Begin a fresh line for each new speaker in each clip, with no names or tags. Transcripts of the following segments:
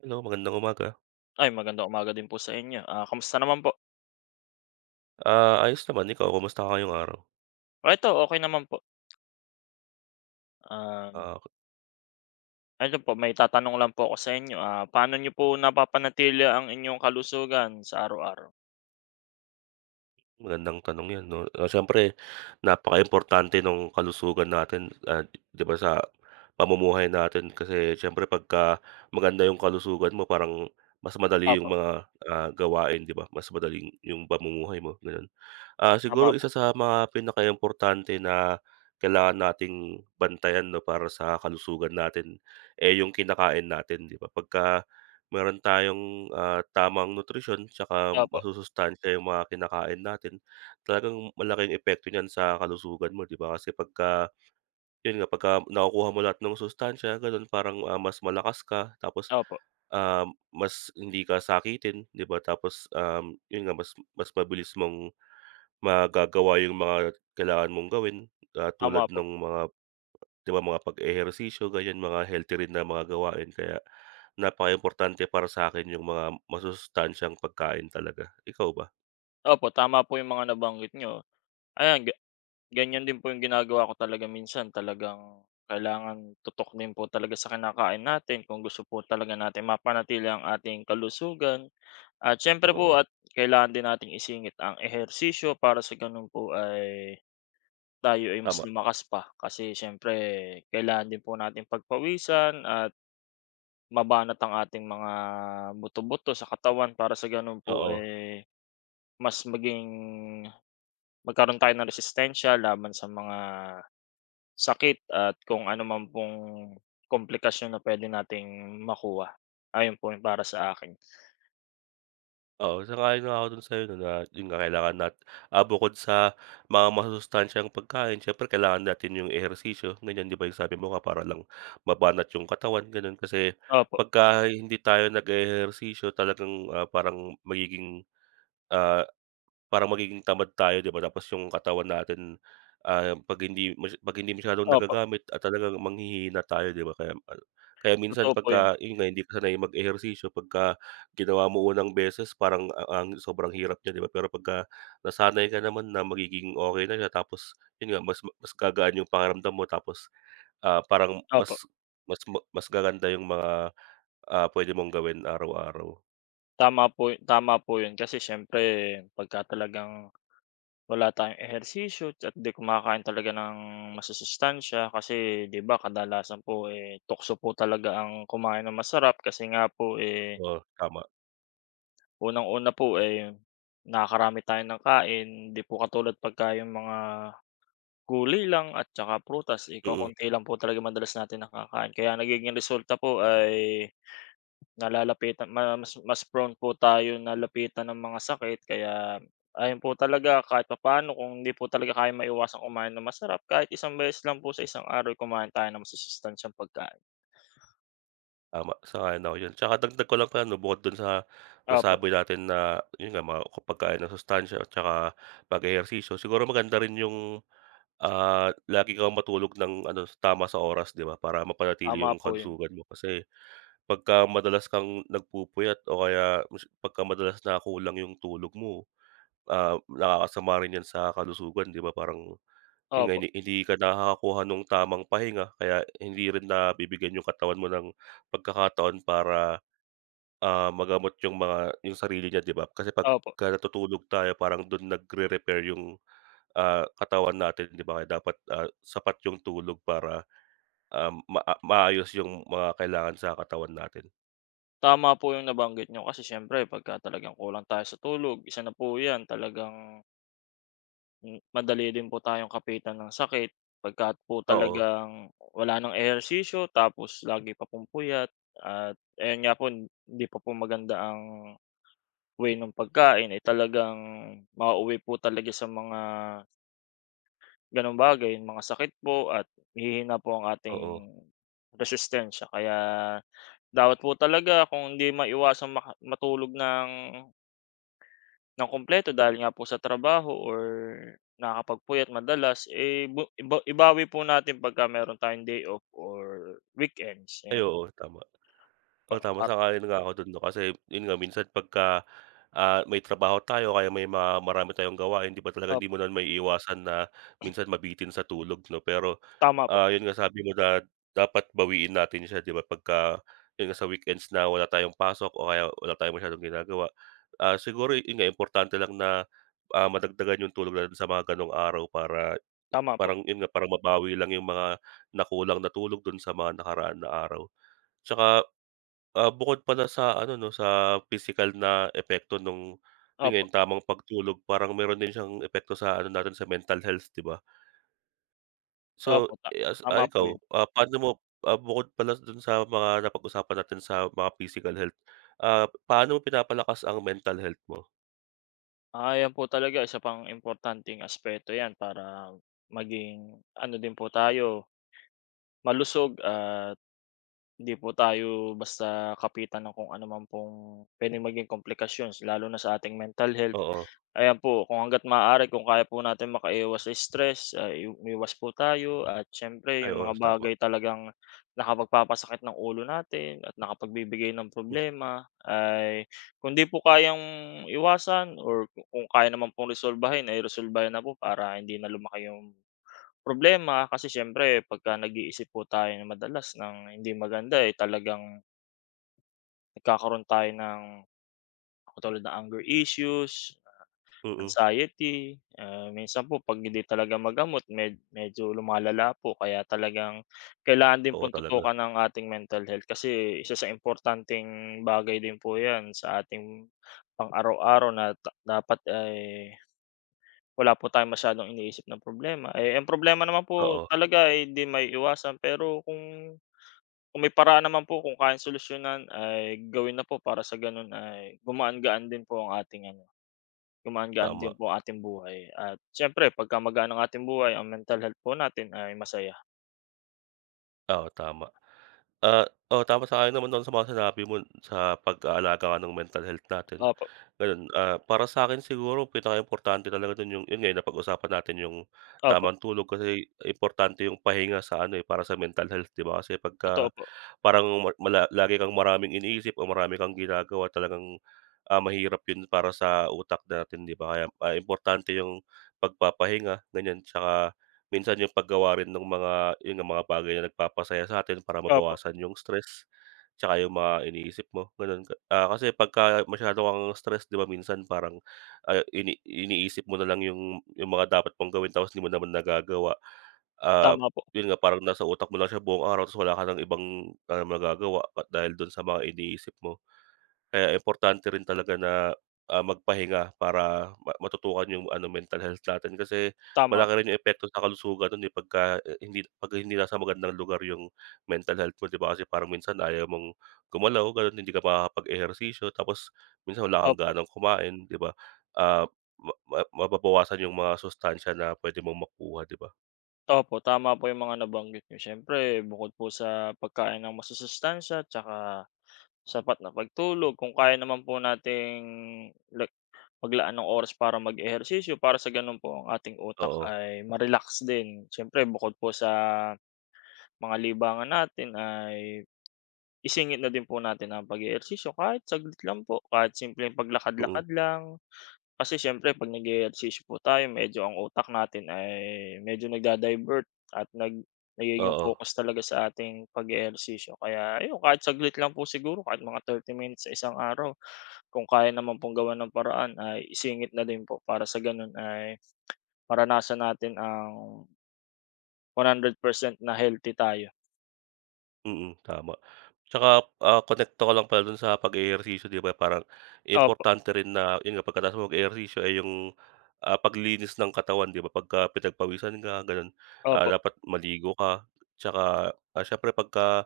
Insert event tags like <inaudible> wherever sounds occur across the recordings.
Hello, magandang umaga.
Ay, magandang umaga din po sa inyo, ah, kamusta naman po?
Ah, ayos naman. Ikaw kamusta ka ngayong araw?
Ito okey naman po. Um.
Ah.
Ano po may itatanong lang po ako sa inyo, ah, paano niyo po napapanatili ang inyong kalusugan sa araw-araw?
Magandang tanong yan 'no, ah, siyempre napaka-importante nung kalusugan natin, ah, 'di ba, sa pamumuhay natin kasi siyempre 'pagka maganda yung kalusugan mo parang mas madali yung
Opo.
mga, ah, gawain 'di ba, mas madali yung pamumuhay mo gano'n. Ah,
Tama
siguro
po.
isa sa mga pinaka-importante na kailangan nating bantayan 'no, para sa kalusugan natin, eh, yung kinakain natin 'di ba? Pagka mayro'n tayong, ah, tamang nutrisyon 'tsaka
Opo.
masusustansya yung mga kinakain natin, talagang malaki ang epekto niyan sa kalusugan mo 'di ba, kasi 'pagka 'yon nga 'pagka nakukuha mo lahat ng sustansiya gano'n parang, ah, mas malakas ka tapos,
Opo.
ah, mas hindi ka sakitin 'di ba. Tapos, um, 'yon nga mas mas mabilis mong magagawa yung mga kailangan mong gawin, ah,
Tama
tulad
po.
nung mga 'di ba, mga pag-ehersisyo ganyan mga healthy rin na mga gawain kaya, napakaimportante para sa 'kin yung mga masusustansyang pagkain talaga. Ikaw ba?
Opo, tama po yung mga nabanggit niyo. Ayan ga ganyan din po yung ginagawa ko talaga minsan talagang kailangan tutok din po talaga sa kinakain natin kung gusto po talaga natin mapanatili ang ating kalusugan. At siyempre po
Oo.
at kailangan din natin isingit ang ehersisyo para sa ganun po ay, tayo ay mas
Tama.
lumakas pa. Kasi siyempre kailangan din po natin pagpawisan at mabanat ang ating mga buto, buto sa katawan para sa ganun po,
Oo.
eh, mas maging magkaroon tayo ng resistensya laban sa mga sakit at kung anuman pong komplikasyon na puwede nating makuha. Ayon po para sa akin.
Oo, sang-ayon nga ako dun sa'yo na lahat yun kakailanganin nat ah, bukod sa mga masusustansyang pagkain siyempre kailangan natin yung ehersisyo ganyan, di ba? Yung sabi mo para lang mabanat yung katawan gano'n, kasi
Opo.
pagka hindi tayo nag-e-ehersisyo talagang, ah, parang magiging, ah, parang magiging tamad tayo, di ba? Tapos yung katawan natin, ah, 'pag hindi 'pag hindi masyadong
Opo.
nagagamit at talagang manghihhina tayo, di ba? Kaya mal kaya minsan
Totoo po 'yun.
'pagka yun nga hindi ka sanay mag-ehersisyo pagka ginawa mo unang beses parang ang sobrang hirap niya, di ba? Pero pagka nasanay ka naman na magiging okey na siya tapos yun nga mas ma mas gagaan yung pakiramdam mo tapos, ah, parang
Opo.
mas mas ma mas gaganda yung mga, ah, puwede mong gawin araw-araw.
Tama po, tama po yun. Kasi siyempre, pagka talagang wala tayong ehersisyo, at di kumakain talaga ng masusustansiya, kasi di ba, kadalasan po eh, tukso po talaga ang kumain ng masarap, kasi nga po, eh.
Oh, tama.
Unang una po, eh, nakakarami tayo ng kain. Di po katulad pagka, yong mga gulay lang, at saka prutas, eh,
Mm.
kokonti lang po talaga madalas natin na kakain. Kaya nagiging resulta po ay nalalapitan ma mas mas prone po tayo na lapitan ng mga sakit. Kaya ayon po talaga, kahit papaano, kung hindi po talaga kayang maiwasang kumain ng masarap, kahit isang beses lang po sa isang araw ay kumain tayo masusustansiyang pagkain.
Tama, sang-ayon ako diyan. Tsaka dagdag ko lang pala, 'no, bukod dun sa
Opo.
nasabi natin na yun nga, mga ko pagkain ng masustansiya at saka mag-ehersisyo. Siguro maganda rin yung ah, lagi kang matulog ng ano, tama sa oras, di ba, para mapanatili
Tama
yung
po yun.
kalusugan mo. Kasi pagka madalas kang nagpupuyat o kaya mas pagka madalas na kulang yung tulog mo, ah, nakakasama rin yan sa kalusugan, di ba? Parang yun nga,
Opo.
hin hindi ka nakakakuha ng tamang pahinga, kaya hindi rin na bibigyan yung katawan mo ng pagkakataon para ah, magamot yung mga yung sarili niya, di ba? Kasi
Opo.
pagka natutulog tayo, parang dun nagre-repair yung ah, katawan natin, di ba? Kaya dapat ah, sapat yung tulog para ah, ma maayos yung mga kailangan sa katawan natin.
Tama po yung nabanggit niyo kasi siyempre pagka talagang kulang tayo sa tulog, isa na po yan talagang hmm, madali din po tayong kapitan ng sakit, pagka po
Oo.
talagang, wala ng ehersisyo tapos lagi pa pong puyat, at ayun nga po, hindi pa po maganda ang, way ng pagkain, eh, talagang mauuwi po talaga sa mga ganong bagay, mga sakit po at hihina po ang
Oo.
ating, resistensya kaya, dapat po talaga kung hindi maiwasang maka matulog ng nang kumpleto dahil nga po sa trabaho or nakakapagpuyat madalas, eh, ba iba ibawi po natin pagka mayro'n tayong day off or weekends,
Ay
ayan.
oo, tama.
Pa
Oh, tama
at
sang-ayon nga ako do'n 'no, kasi 'yon nga minsan pagka, ah, may trabaho tayo kaya may marami tayong gawain di ba, talagang
Op
hindi mo na maiiwasan na, minsan mabitin sa tulog 'no pero,
Tama po.
ah, 'yon nga sabi mo dat dapat bawiin natin siya di ba pagka, 'yon nga sa weekends na wala tayong pasok o kaya wala tayong masyadong ginagawa. Ah, siguro 'yon nga importante lang na, ah, madagdagan yung tulog natin sa mga ganong araw para,
Tama po.
parang 'yon nga parang mabawi lang yung mga nakulang natulog do'n sa mga nakaraan na araw. 'Tsaka, ah, bukod pala sa ano 'no, sa pisikal na epekto nung, 'yon nga
Opo.
yung tamang pagtulog parang mayro'n din siyang epekto sa ano natin sa mental health di ba? So,
Opo, ta
eh, ah,
tama po
ikaw,
'yon.
ah, paano mo, ah, bukod pala doon sa mga napag-usapan natin sa mga physical health, ah, paano mo pinapalakas ang mental health mo?
Ayan po, talaga isa pang importanteng aspeto ‘yan para maging ano din po tayo malusog at hindi po tayo basta kapitan ng kung ano man pong puwedeng maging komplikasyons lalo na sa ating mental health.
Oo.
Ayan po, kung hangga’t maaari, kung kaya po natin makaiwas sa stress, ah, i umiwas po tayo, at siyempre
Ay,
yung
oo,
mga
tama
bagay talagang nakapagpapasakit ng ulo natin at nakapagbibigay ng
Hmm.
problema ay kung hindi po kayang iwasan or ku kung kaya naman pong resolbahin ay resolbahin na po para hindi na lumaki yung problema kasi siyempre pagka nag-iisip po tayo nang madalas ng hindi maganda, eh, talagang nagkakaroon tayo ng katulad ng anger issues,
Mm.
anxiety. Ah, minsan po pag hindi talaga magamot med medyo lumalala po kaya talagang kailangan din
Oo,
pong
talaga
tutukan ang ating mental health. Kasi isa sa importanteng bagay din po ‘yan sa ating pang-araw-araw na ta dapat ay wala po tayong masyadong iniisip na problema. E h, problema naman po
Oo.
talaga ay hindi maiiwasan, pero kung kung may paraan naman po kung kayang solusyonan ay gawin na po para sa gano’n ay gumaan-gaan din po ang ating ano, gumaan-gaan
Tama.
din po ang ating buhay at siyempre pag gumagaan ang ating buhay, ang mental health po natin ay masaya.
Oo, tama. Ah, oo, tama. Sa akin naman dun sa mga sinabi mo sa pag-aalaga nga ng mental health natin,
Opo.
gano’n. Ah, para sa akin siguro pinakaimportante talaga dun yung, yun nga, napag-usapan natin yung
Opo.
tamang tulog. Kasi importante yung pahinga sa ano eh, para sa mental health, ‘di ba? Kasi
Totoo
pagka
po.
parang mul mula, lagi kang maraming iniisip o marami kang ginagawa, talagang, ah, mahirap yun para sa utak natin, ‘di ba? Kaya importante yung pagpapahinga, ganyan, tsaka minsan yung paggawa rin nung mga, yun nga, mga bagay na nagpapasaya sa atin para
Opo.
mabawasan yung stress tsaka yung mga iniisip mo, gano’n. Ah, kasi pagka masyado kang stress, ‘di ba, minsan parang ayo ini iniisip mo nalang yung yung mga dapat mong gawin, tapos di mo naman nagagawa. Ah,
Tama po.
yun nga, parang nasa utak mo lang siya buong araw, tapos wala ka ng ibang, ah, nagagawa at dahil dun sa mga iniisip mo. Kaya importante rin talaga na, ah, magpahinga para ma matutukan yung ano, mental health natin. Kasi
Tama po.
malaki rin yung epekto sa kalusugan nun eh pagka, ah, hindi pagka hindi nasa magandang lugar yung mental health mo, ‘di ba? Kasi parang minsan ayaw mong gumalaw, gano’n, hindi ka makakapag-ehersisyo. Tapos minsan wala kang
Opo.
ganang kumain, ‘di ba? Ah, ma ma mababawasan yung mga sustansya na puwede mong makuha, ‘di ba?
Opo, tama po yung mga nabanggit n'yo. Siyempre, bukod po sa pagkain ng masusustansiya at saka sapat na pagtulog, kung kaya naman po nating like maglaan ng oras para mag-ehersisyo, para sa gano'n po ang ating utak
Oo.
ay ma-relax din. Siyempre, bukod po sa mga libangan natin ay isingit na din po natin ang pag-ehersisyo. Kahit saglit lang po, kahit simpleng
Mm.
paglakad-lakad lang, kasi siyempre, ‘pag nag-e-ehersisyo po tayo, medyo ang utak natin ay medyo nagda-divert at nag nagiging
Oo.
focus talaga sa ating pag-e-ehersisyo. Kaya ayon, kahit saglit lang po siguro kahit mga 30 minutes sa isang araw, kung kaya naman pong gawan ng paraan ay isingit na din po para sa gano'n ay <clicks tongue> maranasan natin ang 100% na healthy tayo.
Mm, tama. Tsaka, ah, konekto ka lang pala dun sa pag-ehersisyo, 'di ba, parang
Opo.
importante rin na yun nga, pagkatapos nag-eehersisyo, eh, yung, ah, paglinis ng katawan, 'di ba? Pagka pinagpawisan ka gano'n, ah,
Opo.
dapat maligo ka. 'Tsaka, ah, siyempre, pagka,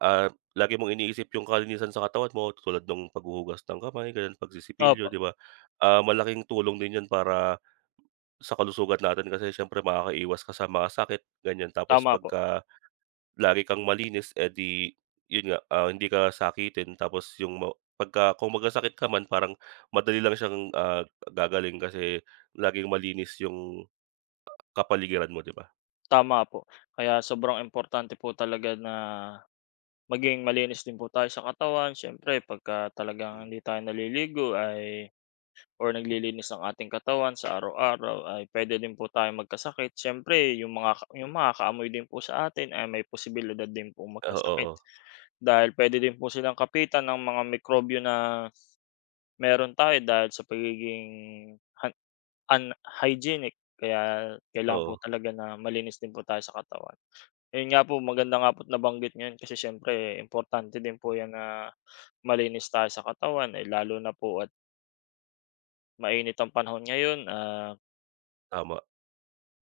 ah, lagi mong iniisip yung kalinisan sa katawan mo, tulad nung paghuhugas ng kamay, gano'n pagsisipilyo,
Opo.
'di ba? Ah, malaking tulong din yun para sa kalusugan natin kasi siyempre, makakaiwas ka sa mga sakit, ganiyan. Tapos
Tama po.
pagka lagi kang malinis, eh, di yun nga, ah, hindi ka sakitin. Tapos yung ma pagka kung magkasakit ka man, parang madali lang siyang, ah, gagaling kasi laging malinis yung kapaligiran mo, di ba?
Tama po. Kaya sobrang importante po talaga na, maging malinis din po tayo sa katawan. Siyempre pagka talagang
Hmm.
hindi tayo naliligo ay or naglilinis ng ating katawan sa araw-araw ay puwede din po tayong magkasakit. Siyempre, yung makaka yung makakaamoy din po sa atin ay may posibilidad din pong magkasakit.
Oo.
Dahil puwede din po silang kapitan ng mga mikrobyo s na meron tayo dahil sa pagiging han unhygienic. Kaya kailangan po
Oo.
talaga na malinis din po tayo sa katawan. Ayun nga po, maganda nga po at nabanggit niyo 'yan kasi siyempre importante din po 'yan na malinis tayo sa katawan, eh, lalo na po at mainit ang panahon ngayon, ah
Tama.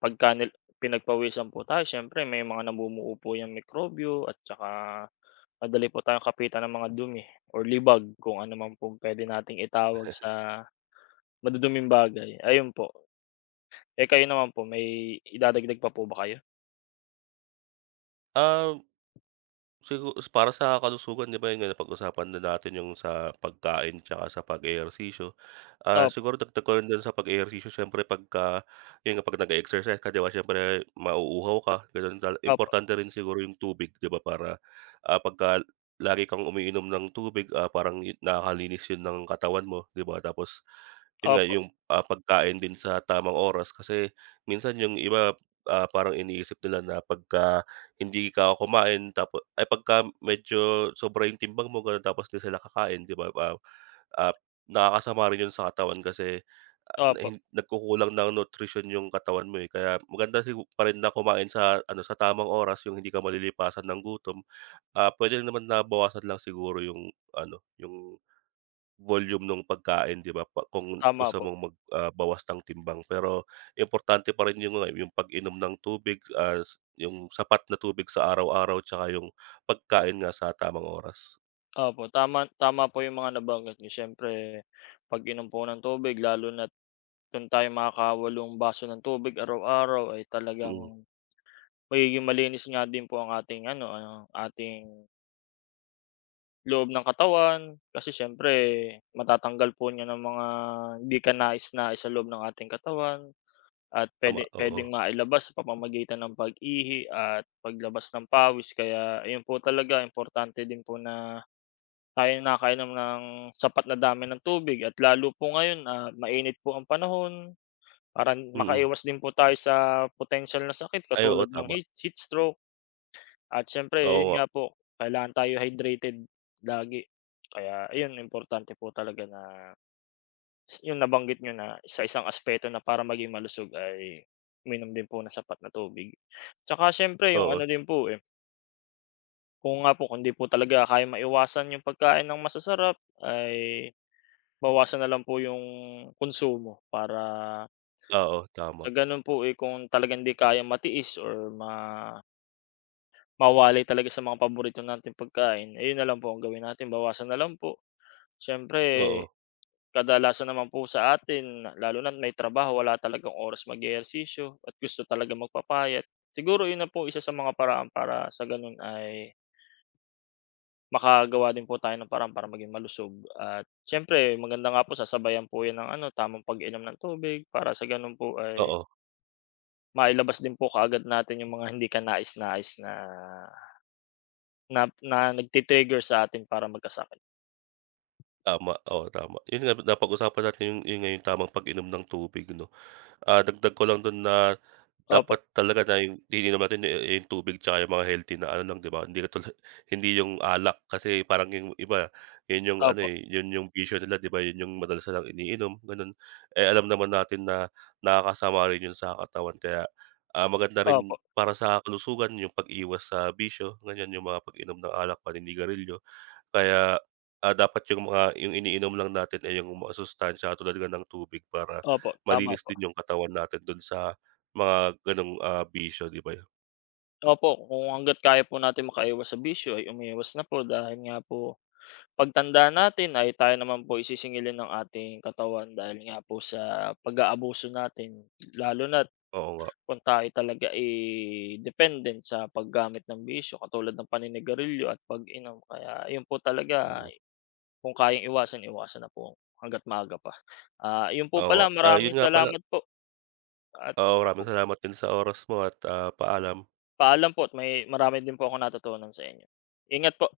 pagka nil pinagpawisan po tayo siyempre may mga namumuo po 'yang mikrobyo at tsaka madali po tayong kapitan ng mga dumi or libag kung ano man pong puwede nating itawag
<chuckles>
sa maduduming bagay, ayun po. Eh, kayo naman po may idadagdag pa po ba kayo?
Um, sigu para sa kalusugan di ba, yun nga, napag-usapan na natin yung sa pagkain tsaka sa pag-eehersisyo, ah,
Opo.
siguro dagdag ko rin do'n sa pag-ehersisyo, siyempre pagka yun nga, 'pag nag-exercise ka, di ba siyempre mauuhaw ka, ganun. Tala
Opo.
importante rin siguro yung tubig, di ba? Para, ah, pagka lagi kang umiinom ng tubig, ah, parang nakakalinis yun ng katawan mo, di ba? Tapos yun nga,
Opo.
yung, ah, pagkain din sa tamang oras. Kasi minsan yung iba, ah, parang iniisip nila na pagka hindi ka kumain tap ay pagka medyo sobra yung timbang mo, ganun, tapos 'di sila kakain, di ba? Ah, ah, nakakasama rin yun sa katawan kasi, ah, na
Opo.
hin nagkukulang ng nutrition yung katawan mo, eh, kaya maganda sigu pa rin na kumain sa ano, sa tamang oras, yung hindi ka malilipasan ng gutom. Ah, pwede naman na bawasan lang siguro yung ano, yung volume no'ng pagkain, di ba? Pa kung
Tama
gusto
po.
mong mag, ah, bawas ng timbang pero importante pa rin yun nga, yung pag-inom ng tubig at yung sapat na tubig sa araw-araw tsaka yung pagkain nga sa tamang oras.
Opo, tama tama po yung mga nabanggit niyo. Siyempre pag-inom po ng tubig lalo na't, kung tayo'y makaka-walong baso ng tubig araw-araw ay
Mm.
talagang magiging malinis nga din po ang ating ano, ang ating loob ng katawan, kasi siyempre matatanggal po niyan ang mga hindi kanais-nais sa loob ng ating katawan at
Tama,
puwede
oo.
puwedeng mailabas sa pamamagitan ng pag-ihi at paglabas ng pawis. Kaya ayon po talaga, importante din po na tayo'y nakakainom ng sapat na dami ng tubig at lalo po ngayon at mainit po ang panahon, parang
Mm.
makaiwas din po tayo sa potensiyal na sakit
Ay, oo,
katulad ng
tama.
hate heat stroke. At
Oo
siyempre yun
nga.
nga po, kailangan tayo hydrated lagi, kaya ayun importante po talaga na Yung nabanggit niyo na sa isang aspeto na para maging malusog ay uminom din po ng sapat na tubig. Tsaka siyempre yung
Oo.
ano din po, eh Oo nga po, kung hindi po talaga kayang maiwasan yung pagkain ng masasarap ay bawasan na lang po yung konsumo para
Oo, tama.
sa gano'n po, eh, kung talagang 'di kayang matiis or ma mawalay talaga sa mga paborito nating pagkain, ayon na lang po ang gawin natin, bawasan na lang po. Siyempre,
Oo.
kadalasan naman po sa atin lalo na may trabaho, wala talagang oras mag-ehersisyo at gusto talagang magpapayat, siguro 'yon na po isa sa mga paraan para sa gano'n ay Makagawa din po tayo ng paraan para maging malusog at siyempre maganda nga po sasabayan po yun ng ano tamang pag-inom ng tubig para sa ganun po ay
Oo.
mailabas din po kaagad natin yung mga hindi kanais-nais na na na nagti-trigger sa atin para magkasakit.
Tama. Oo tama, yung sinabi napag-usapan natin yun, yun nga, yung tamang pag-inom ng tubig 'no. Ah, dagdag ko lang dun na
Opo.
dapat talaga na 'yong iniinom natin eh eh, yung tubig tsaka yung mga healthy na ano lang 'di ba, hindi katula hindi yung alak kasi parang yung iba, yun yung ano,
Opo.
eh, yun yung bisyo nila 'di ba, yun yung madalas nilang iniinom ganun. Eh, alam naman natin na nakakasama rin yun sa katawan kaya, ah, maganda rin
Opo.
para sa kalusugan yung pag-iwas sa bisyo ganyan yung mga pag-inom ng alak, paninigarilyo. Kaya, ah, dapat yung mga yung iniinom lang natin ay yung masustansiya tulad nga ng tubig para
Opo, tama
malinis
po.
din yung katawan natin dun sa mga ganong, ah, bisyo, 'di ba?
Opo. Kung hangga't kaya po natin makaiwas sa bisyo ay umiiwas na po dahil nga po, pagtanda natin ay tayo naman po, eh, isisingilin ng ating katawan dahil nga po sa pag-aabuso natin. Lalo na't,
Oo nga.
kung tayo talaga, eh, dependent sa paggamit ng bisyo katulad ng paninigarilyo at pag-inom kaya iyon po talaga,
Mm.
kung kayang iwasan, iwasan na po hangga't maaga pa. Ah, iyon po
Oo nga.
pala,
Ah, yun
maraming
nga pala.
salamat po. At
Oo. Maraming
ako
salamat din sa oras mo at, ah, paalam.
Paalam po at may marami din po akong natutunan sa inyo. Ingat po.